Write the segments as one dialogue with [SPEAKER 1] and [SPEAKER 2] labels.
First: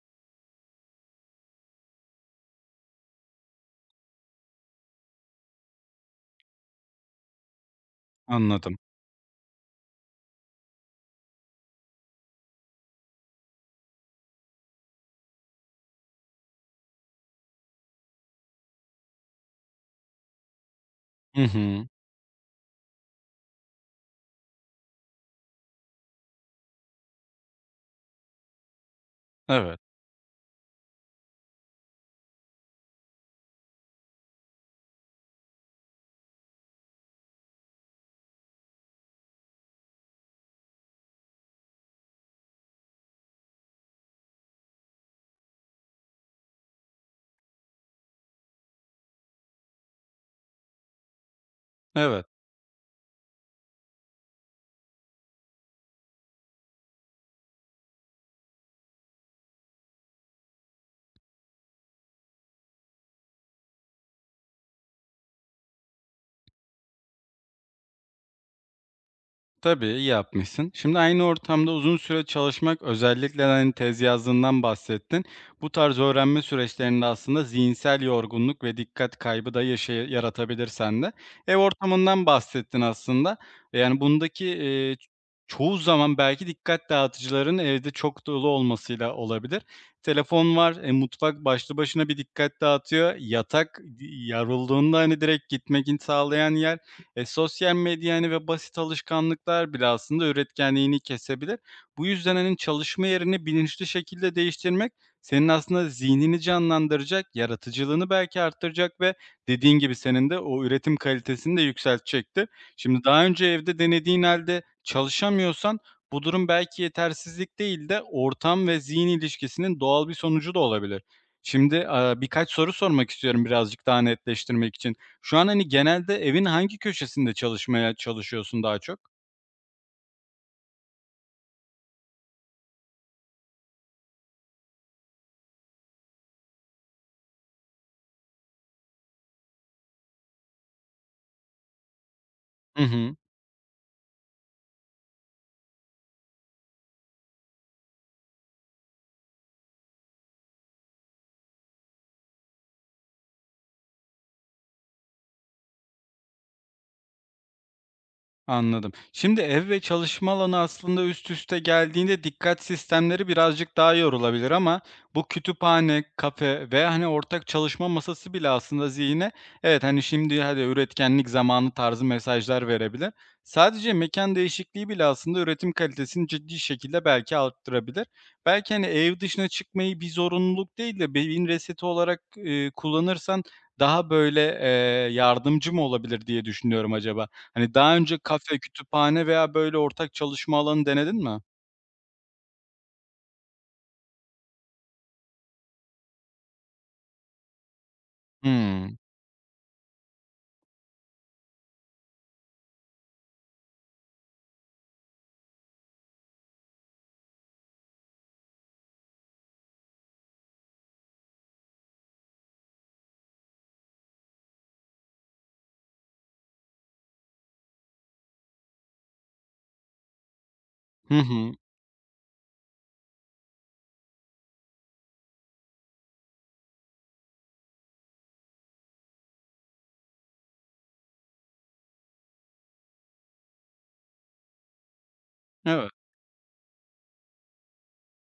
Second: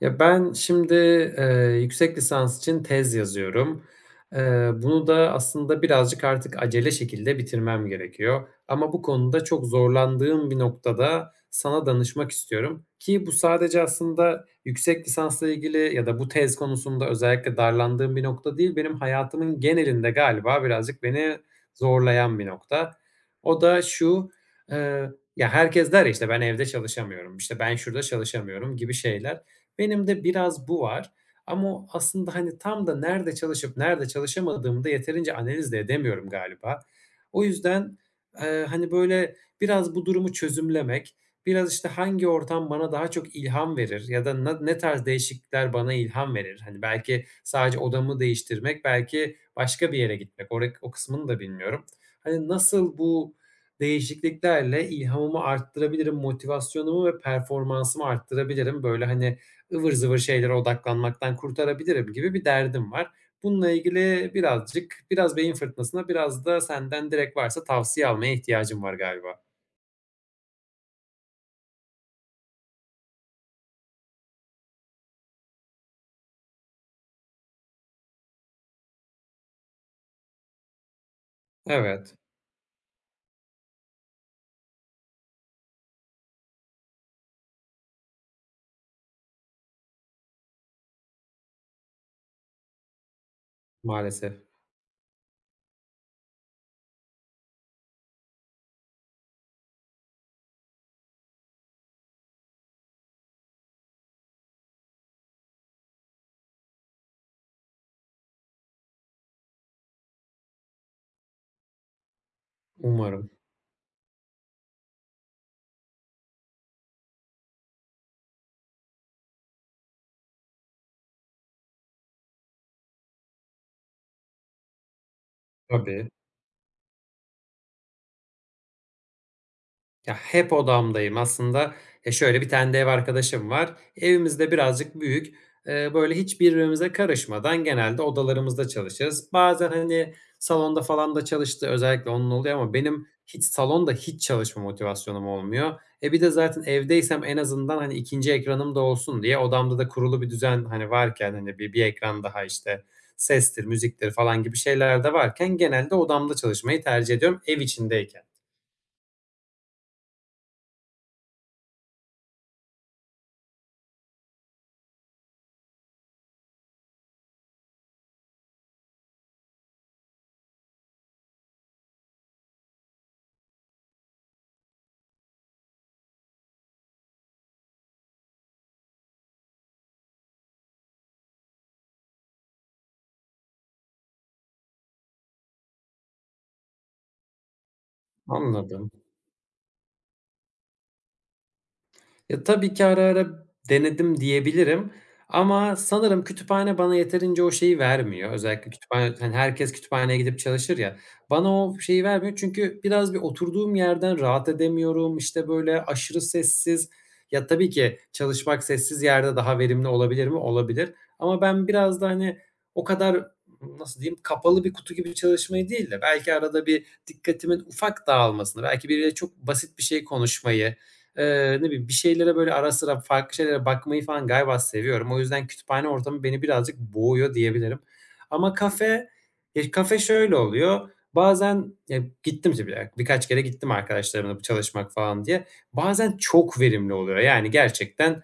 [SPEAKER 1] Ben şimdi, yüksek lisans için tez yazıyorum. Bunu da aslında birazcık artık acele şekilde bitirmem gerekiyor
[SPEAKER 2] Anladım.
[SPEAKER 1] ama bu konuda çok zorlandığım bir noktada sana danışmak istiyorum ki bu sadece aslında yüksek lisansla ilgili ya da bu tez konusunda özellikle darlandığım bir nokta değil, benim hayatımın genelinde galiba birazcık beni
[SPEAKER 2] Hı hı.
[SPEAKER 1] zorlayan bir nokta. O da şu, eee, herkes der ya, işte, "Ben evde çalışamıyorum." işte, "Ben şurada çalışamıyorum." gibi şeyler.
[SPEAKER 2] Evet,
[SPEAKER 1] Benim de biraz bu var ama o aslında, hani, tam da nerede çalışıp nerede çalışamadığımı da yeterince analiz de edemiyorum galiba. O yüzden, hani, böyle, biraz bu durumu çözümlemek, biraz, işte, hangi ortam bana daha çok ilham verir ya da ne tarz değişiklikler bana ilham verir? Hani, belki sadece odamı değiştirmek, belki başka bir yere gitmek. O kısmını da bilmiyorum.
[SPEAKER 2] evet.
[SPEAKER 1] Hani, nasıl bu değişikliklerle ilhamımı arttırabilirim, motivasyonumu ve performansımı arttırabilirim? Böyle, hani, ıvır zıvır şeylere odaklanmaktan kurtarabilirim gibi bir derdim var. Bununla ilgili birazcık, biraz beyin fırtınasına, biraz da senden direkt varsa tavsiye almaya ihtiyacım var galiba.
[SPEAKER 2] Tabii, iyi yapmışsın. Şimdi aynı ortamda uzun süre çalışmak, özellikle, hani, tez yazdığından bahsettin. Bu tarz öğrenme süreçlerinde aslında zihinsel yorgunluk ve dikkat kaybı da yaşa yaratabilir sende. Ev
[SPEAKER 1] Evet,
[SPEAKER 2] ortamından bahsettin aslında. Yani, bundaki, çoğu zaman belki dikkat dağıtıcıların evde çok dolu olmasıyla olabilir. Telefon var, mutfak başlı başına bir dikkat dağıtıyor. Yatak, di
[SPEAKER 1] maalesef.
[SPEAKER 2] yarıldığında, hani, direkt gitmek in sağlayan yer. Sosyal medya, hani, ve basit alışkanlıklar bile aslında üretkenliğini kesebilir. Bu yüzden, hani, çalışma yerini bilinçli şekilde değiştirmek senin aslında zihnini canlandıracak, yaratıcılığını belki arttıracak ve dediğin gibi senin de o üretim kalitesini de yükseltecektir. Şimdi daha
[SPEAKER 1] Umarım.
[SPEAKER 2] önce evde denediğin halde çalışamıyorsan bu durum belki yetersizlik değil de ortam ve zihin ilişkisinin doğal bir sonucu da olabilir. Şimdi, birkaç soru sormak istiyorum birazcık daha netleştirmek için. Şu an, hani,
[SPEAKER 1] Tabii.
[SPEAKER 2] genelde evin hangi köşesinde çalışmaya çalışıyorsun daha çok?
[SPEAKER 1] Ya, hep odamdayım aslında. Ya, şöyle, bir tane de ev arkadaşım var. Evimiz de birazcık büyük. Böyle, hiç birbirimize karışmadan genelde odalarımızda çalışırız. Bazen, hani, salonda falan da çalıştığı özellikle onun oluyor ama
[SPEAKER 2] Hı
[SPEAKER 1] benim
[SPEAKER 2] hı.
[SPEAKER 1] hiç salonda hiç çalışma motivasyonum olmuyor. E, bir de zaten evdeysem en azından, hani, ikinci ekranım da olsun diye odamda da kurulu bir düzen, hani, varken, hani, bir ekran daha, işte, sestir, müziktir falan gibi şeyler de varken genelde odamda çalışmayı tercih ediyorum ev içindeyken.
[SPEAKER 2] Anladım. Şimdi ev ve çalışma alanı aslında üst üste geldiğinde dikkat sistemleri birazcık daha yorulabilir ama bu kütüphane, kafe ve hani ortak çalışma masası bile aslında zihine evet hani şimdi hadi üretkenlik zamanı tarzı mesajlar verebilir. Sadece mekan değişikliği bile aslında üretim kalitesini ciddi şekilde belki arttırabilir. Belki hani ev dışına çıkmayı bir zorunluluk değil de beyin reseti olarak kullanırsan daha böyle yardımcı mı olabilir diye düşünüyorum acaba. Hani, daha önce kafe,
[SPEAKER 1] Anladım.
[SPEAKER 2] kütüphane veya böyle ortak çalışma alanı denedin mi?
[SPEAKER 1] Ya, tabii ki ara ara denedim diyebilirim ama sanırım kütüphane bana yeterince o şeyi vermiyor. Özellikle
[SPEAKER 2] Hımm.
[SPEAKER 1] kütüphane hani, herkes kütüphaneye gidip çalışır ya, bana o şeyi vermiyor çünkü bir oturduğum yerden rahat edemiyorum. İşte, böyle, aşırı sessiz. Ya, tabii ki çalışmak sessiz yerde daha verimli olabilir mi? Olabilir ama ben biraz da, hani, o kadar, nasıl diyeyim, kapalı bir kutu gibi çalışmayı değil de belki arada bir dikkatimin ufak dağılmasını, belki biriyle çok basit bir şey konuşmayı,
[SPEAKER 2] Hı hı.
[SPEAKER 1] Ne bileyim, bir şeylere böyle ara sıra farklı şeylere bakmayı falan galiba seviyorum. O yüzden kütüphane ortamı beni birazcık boğuyor diyebilirim. Ama kafe, ya, kafe şöyle oluyor. Bazen ya, gittim işte birkaç kere gittim arkadaşlarımla çalışmak falan diye.
[SPEAKER 2] Evet.
[SPEAKER 1] Bazen çok verimli oluyor. Yani gerçekten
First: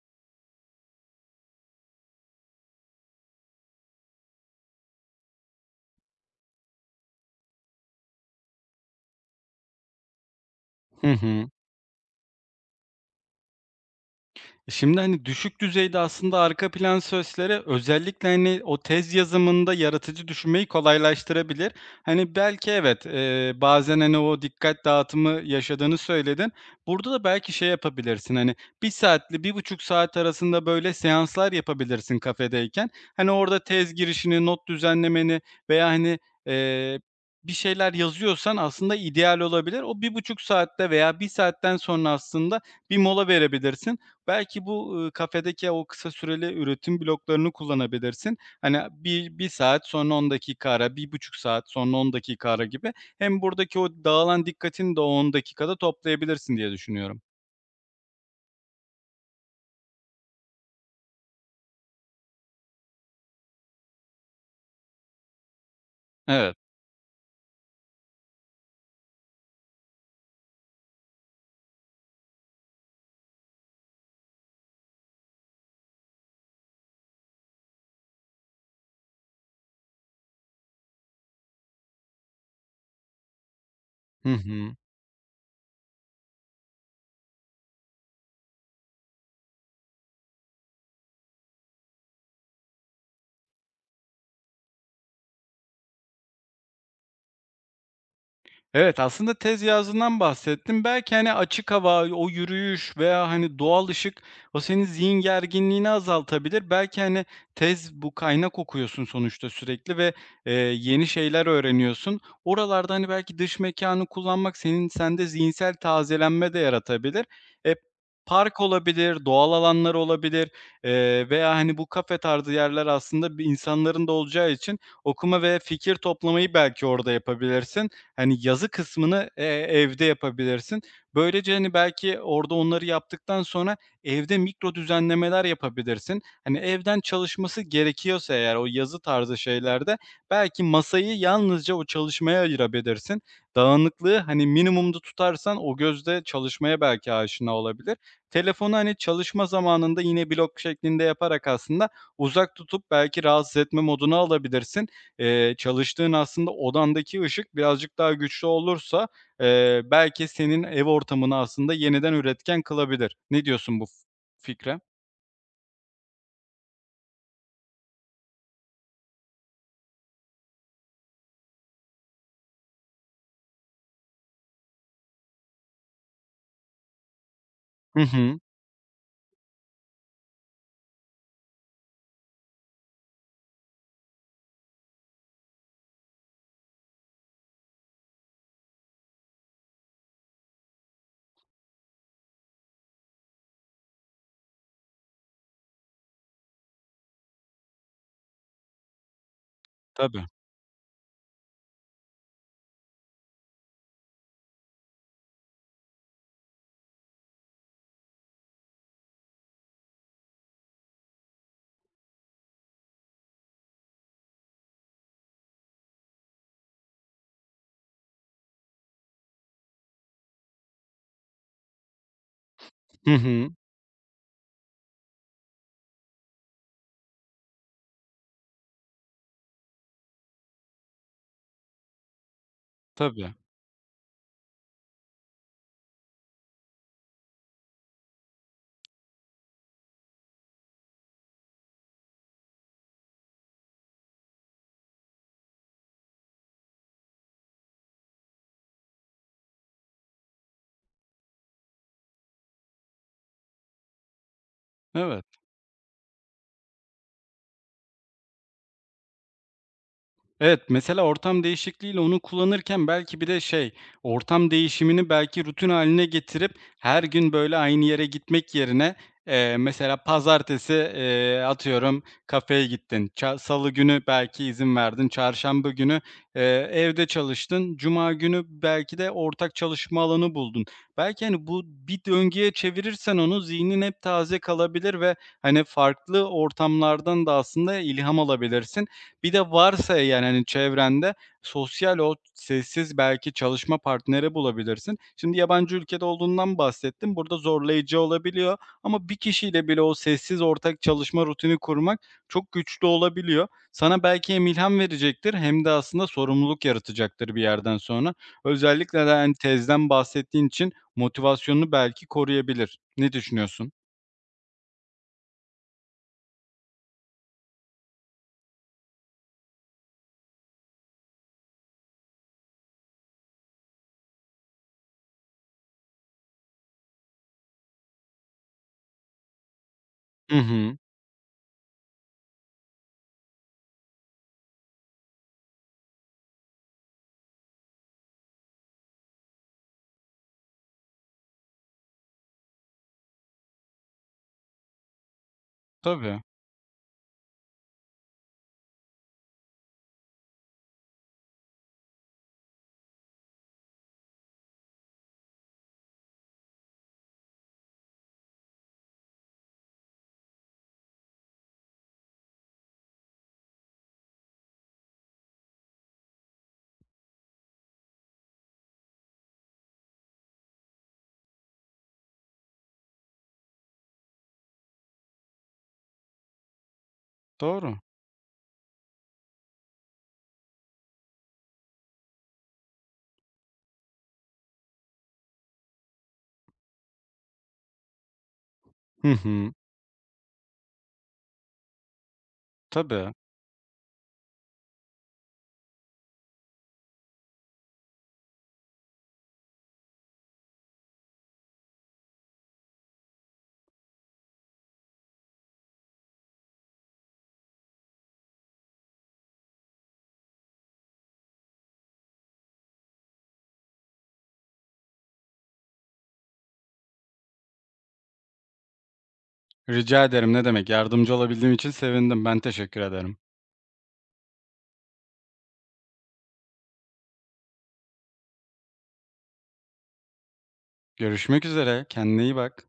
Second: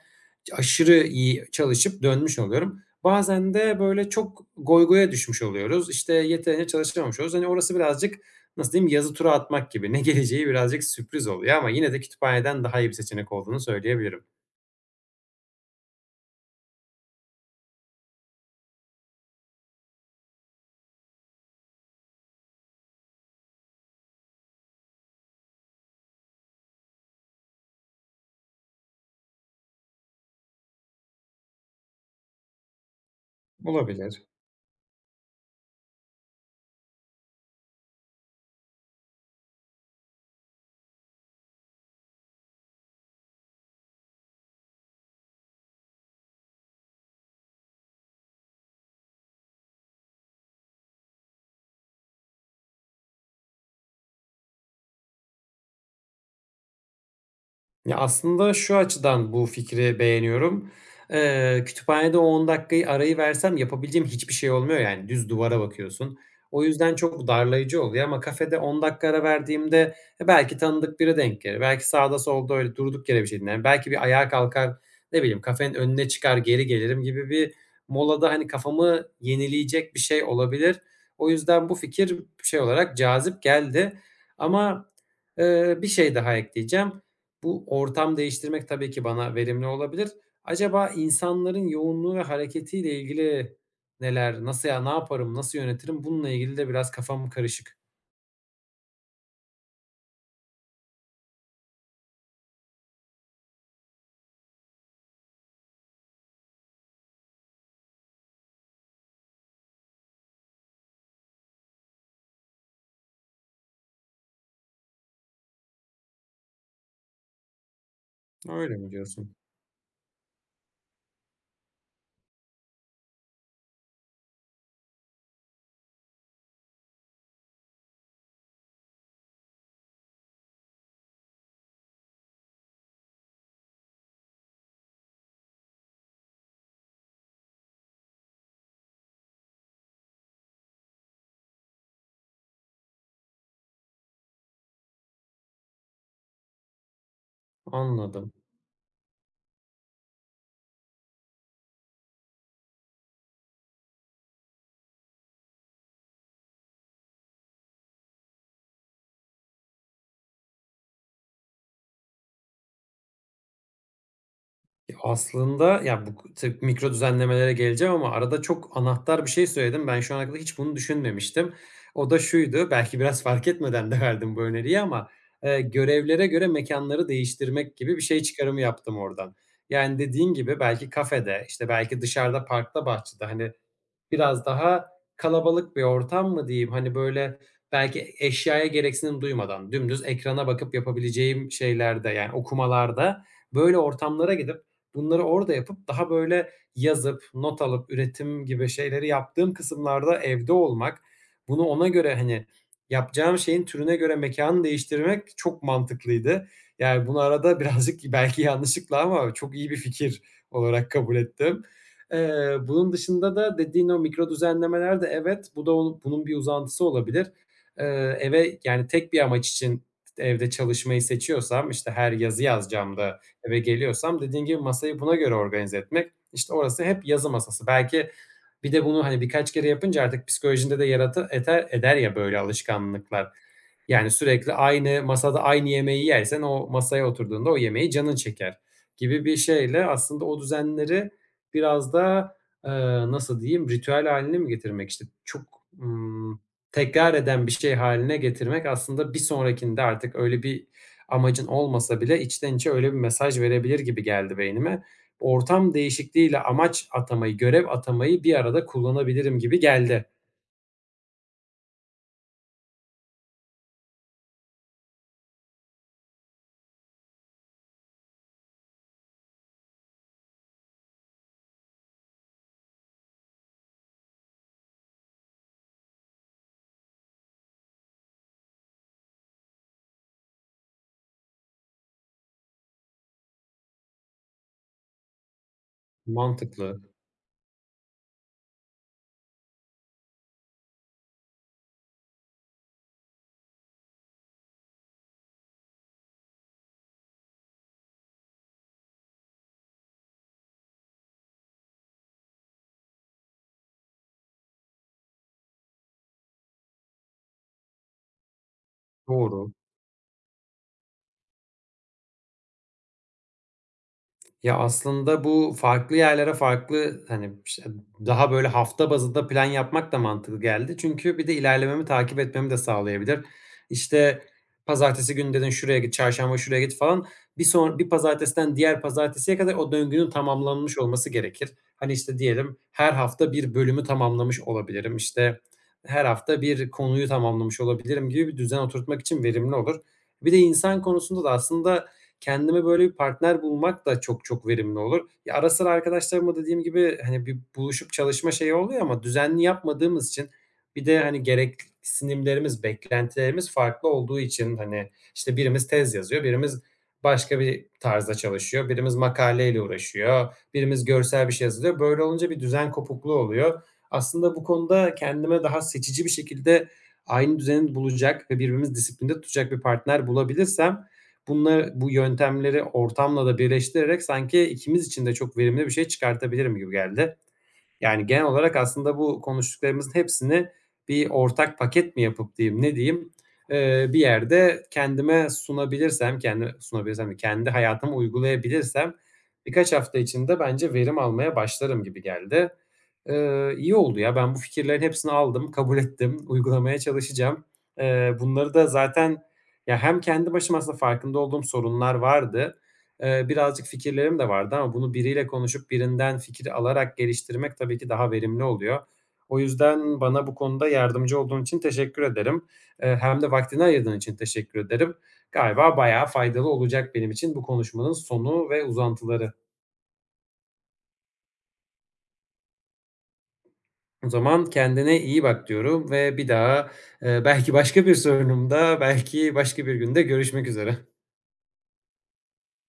[SPEAKER 1] aşırı iyi çalışıp dönmüş oluyorum. Bazen de böyle çok goygoya düşmüş oluyoruz. İşte yeterince çalışamamış oluyoruz. Hani orası birazcık nasıl diyeyim, yazı tura atmak gibi. Ne geleceği birazcık
[SPEAKER 2] Hı
[SPEAKER 1] sürpriz
[SPEAKER 2] hı.
[SPEAKER 1] oluyor ama yine de kütüphaneden daha iyi bir seçenek olduğunu söyleyebilirim.
[SPEAKER 2] Şimdi, hani, düşük düzeyde aslında arka plan sözleri özellikle, hani, o tez yazımında yaratıcı düşünmeyi kolaylaştırabilir. Hani, belki evet, bazen, hani, o dikkat dağıtımı yaşadığını söyledin. Burada da belki şey yapabilirsin, hani, bir saatli bir buçuk saat arasında böyle seanslar yapabilirsin kafedeyken. Hani, orada tez
[SPEAKER 1] Olabilir.
[SPEAKER 2] girişini, not düzenlemeni veya, hani, eee, bir şeyler yazıyorsan aslında ideal olabilir. O bir buçuk saatte veya bir saatten sonra aslında bir mola verebilirsin. Belki bu, kafedeki o kısa süreli üretim bloklarını kullanabilirsin. Hani, bir saat, sonra 10 dakika ara, bir buçuk saat, sonra 10 dakika ara gibi. Hem buradaki o dağılan dikkatini de o 10 dakikada toplayabilirsin diye düşünüyorum.
[SPEAKER 1] Ya, aslında şu açıdan bu fikri beğeniyorum. Kütüphanede o 10 dakikayı arayı versem yapabileceğim hiçbir şey olmuyor yani düz duvara bakıyorsun.
[SPEAKER 2] Evet.
[SPEAKER 1] O yüzden çok darlayıcı oluyor ama kafede 10 dakika ara verdiğimde, e, belki tanıdık biri denk gelir. Belki sağda solda öyle durduk yere bir şey dinlerim. Belki bir ayağa kalkar, ne bileyim, kafenin önüne çıkar geri gelirim gibi bir molada, hani, kafamı yenileyecek bir şey olabilir. O yüzden bu fikir şey olarak cazip geldi
[SPEAKER 2] Hı hı.
[SPEAKER 1] ama, bir şey daha ekleyeceğim. Bu ortam değiştirmek tabii ki bana verimli olabilir. Acaba insanların yoğunluğu ve hareketiyle ilgili neler, nasıl ya, ne yaparım, nasıl yönetirim? Bununla ilgili de biraz kafam karışık.
[SPEAKER 2] Evet, aslında tez yazından bahsettim. Belki, hani, açık hava, o yürüyüş veya, hani, doğal ışık o senin zihin gerginliğini azaltabilir. Belki, hani, tez bu kaynak okuyorsun sonuçta sürekli ve, eee, yeni şeyler öğreniyorsun. Oralarda, hani, belki dış mekânı kullanmak senin sende zihinsel tazelenme de yaratabilir. E, Park
[SPEAKER 1] Öyle mi
[SPEAKER 2] olabilir,
[SPEAKER 1] diyorsun?
[SPEAKER 2] doğal alanlar olabilir, veya, hani, bu kafe tarzı yerler aslında bir insanların da olacağı için okuma ve fikir toplamayı belki orada yapabilirsin. Hani, yazı kısmını, evde yapabilirsin. Böylece, hani, belki orada onları yaptıktan sonra evde mikro düzenlemeler yapabilirsin. Hani, evden çalışması gerekiyorsa eğer o yazı tarzı şeylerde belki masayı yalnızca o çalışmaya ayırabilirsin. Dağınıklığı, hani, minimumda tutarsan o gözde çalışmaya belki aşina olabilir.
[SPEAKER 1] Anladım.
[SPEAKER 2] Telefonu, hani, çalışma zamanında yine blok şeklinde yaparak aslında uzak tutup belki rahatsız etme moduna alabilirsin. Çalıştığın aslında odandaki ışık birazcık daha güçlü olursa, belki senin ev ortamını aslında yeniden üretken kılabilir. Ne diyorsun bu fikre?
[SPEAKER 1] Ya, aslında, ya, bu tabii mikro düzenlemelere geleceğim ama arada çok anahtar bir şey söyledim. Ben şu ana kadar hiç bunu düşünmemiştim. O da şuydu, belki biraz fark etmeden de verdim bu öneriyi ama, görevlere göre mekanları değiştirmek gibi
[SPEAKER 2] Hı
[SPEAKER 1] bir şey
[SPEAKER 2] hı.
[SPEAKER 1] çıkarımı yaptım oradan. Yani, dediğin gibi belki kafede, işte, belki dışarıda, parkta, bahçede, hani, biraz daha kalabalık bir ortam mı diyeyim? Hani, böyle, belki eşyaya gereksinim duymadan dümdüz ekrana bakıp yapabileceğim şeylerde, yani, okumalarda böyle ortamlara gidip bunları orada yapıp daha, böyle, yazıp, not alıp, üretim gibi şeyleri yaptığım kısımlarda
[SPEAKER 2] Tabii.
[SPEAKER 1] evde olmak, bunu ona göre, hani, yapacağım şeyin türüne göre mekanı değiştirmek çok mantıklıydı. Yani, bunu arada birazcık belki yanlışlıkla ama çok iyi bir fikir olarak kabul ettim. Bunun dışında da dediğin o mikro düzenlemeler de evet, bu da onun bunun bir uzantısı olabilir. Eve yani tek bir amaç için evde çalışmayı seçiyorsam, işte, her yazı yazacağım
[SPEAKER 2] Hı
[SPEAKER 1] da
[SPEAKER 2] hı.
[SPEAKER 1] eve geliyorsam dediğin gibi masayı buna göre organize etmek. İşte, orası hep yazı masası. Belki bir de bunu, hani, birkaç kere yapınca artık psikolojinde de yer eder ya böyle alışkanlıklar.
[SPEAKER 2] Tabii.
[SPEAKER 1] Yani sürekli aynı masada aynı yemeği yersen o masaya oturduğunda o yemeği canın çeker gibi bir şeyle aslında o düzenleri biraz da, eee, nasıl diyeyim, ritüel haline mi getirmek, işte, çok, ımm, tekrar eden bir şey hâline getirmek aslında bir sonrakinde artık öyle bir amacın olmasa bile içten içe öyle bir mesaj verebilir gibi geldi beynime.
[SPEAKER 2] Evet.
[SPEAKER 1] Ortam değişikliğiyle amaç atamayı, görev atamayı bir arada kullanabilirim gibi geldi.
[SPEAKER 2] Evet, mesela ortam değişikliğiyle onu kullanırken belki bir de şey, ortam değişimini belki rutin haline getirip her gün böyle aynı yere gitmek yerine, mesela pazartesi, atıyorum kafeye gittin, ça salı günü belki izin verdin, çarşamba günü, eee, evde çalıştın, cuma günü belki de ortak çalışma alanı buldun. Belki, hani, bu bir döngüye çevirirsen onu zihnin hep taze kalabilir ve, hani, farklı
[SPEAKER 1] Mantıklı,
[SPEAKER 2] ortamlardan da aslında ilham alabilirsin. Bir de varsa yani, hani, çevrende sosyal ol, sessiz belki çalışma partneri bulabilirsin. Şimdi yabancı ülkede olduğundan bahsettim, burada zorlayıcı olabiliyor ama bir kişiyle bile o sessiz ortak çalışma rutini kurmak çok güçlü olabiliyor. Sana belki hem ilham verecektir hem de aslında sorumluluk yaratacaktır bir yerden sonra. Özellikle de, hani,
[SPEAKER 1] doğru.
[SPEAKER 2] tezden bahsettiğin için motivasyonunu belki koruyabilir. Ne düşünüyorsun?
[SPEAKER 1] Ya, aslında bu farklı yerlere farklı, hani, işte, daha böyle hafta bazında plan yapmak da mantıklı geldi. Çünkü bir de ilerlememi takip etmemi de sağlayabilir. İşte, pazartesi günü dedin, "Şuraya git, çarşamba şuraya git." falan. Bir pazartesiden diğer pazartesiye kadar o döngünün
[SPEAKER 2] Hı hı.
[SPEAKER 1] tamamlanmış olması gerekir. Hani, işte, diyelim her hafta bir bölümü tamamlamış olabilirim. İşte, her hafta bir konuyu tamamlamış olabilirim gibi bir düzen oturtmak için verimli olur. Bir de insan konusunda da aslında kendime böyle bir partner bulmak da çok verimli olur. Ya, ara sıra
[SPEAKER 2] Tabii.
[SPEAKER 1] arkadaşlarımla dediğim gibi, hani, bir buluşup çalışma şeyi oluyor ama düzenli yapmadığımız için bir de, hani, gereksinimlerimiz, beklentilerimiz farklı olduğu için, hani, işte, birimiz tez yazıyor, birimiz başka bir tarzda çalışıyor, birimiz makaleyle uğraşıyor, birimiz görsel bir şey hazırlıyor. Böyle olunca bir düzen kopukluğu oluyor. Aslında bu konuda kendime daha seçici bir şekilde aynı düzeni bulacak ve birbirimizi disiplinde tutacak bir partner bulabilirsem, bunları bu yöntemleri ortamla da birleştirerek sanki ikimiz için de çok verimli bir şey çıkartabilirim gibi geldi.
[SPEAKER 2] Doğru.
[SPEAKER 1] Yani, genel olarak aslında bu konuştuklarımızın hepsini bir ortak paket mi yapıp diyeyim, ne diyeyim, bir yerde kendime sunabilirsem, kendi hayatıma uygulayabilirsem
[SPEAKER 2] Hı hı.
[SPEAKER 1] birkaç hafta içinde bence verim almaya başlarım gibi geldi.
[SPEAKER 2] Tabii.
[SPEAKER 1] İyi oldu ya. Ben bu fikirlerin hepsini aldım, kabul ettim, uygulamaya çalışacağım. Bunları da zaten ya hem kendi başıma aslında farkında olduğum sorunlar vardı. Birazcık fikirlerim de vardı ama bunu biriyle konuşup birinden fikir alarak geliştirmek tabii ki daha verimli oluyor. O yüzden bana bu konuda yardımcı olduğun için teşekkür ederim. Hem de vaktini ayırdığın için teşekkür ederim. Galiba bayağı faydalı olacak benim için bu konuşmanın sonu ve uzantıları.
[SPEAKER 2] Rica ederim, ne demek. Yardımcı olabildiğim için sevindim. Ben teşekkür ederim.
[SPEAKER 1] O zaman kendine iyi bak diyorum ve bir daha, belki başka bir sorunumda, belki başka bir günde görüşmek üzere.
[SPEAKER 2] Görüşmek üzere, kendine iyi bak.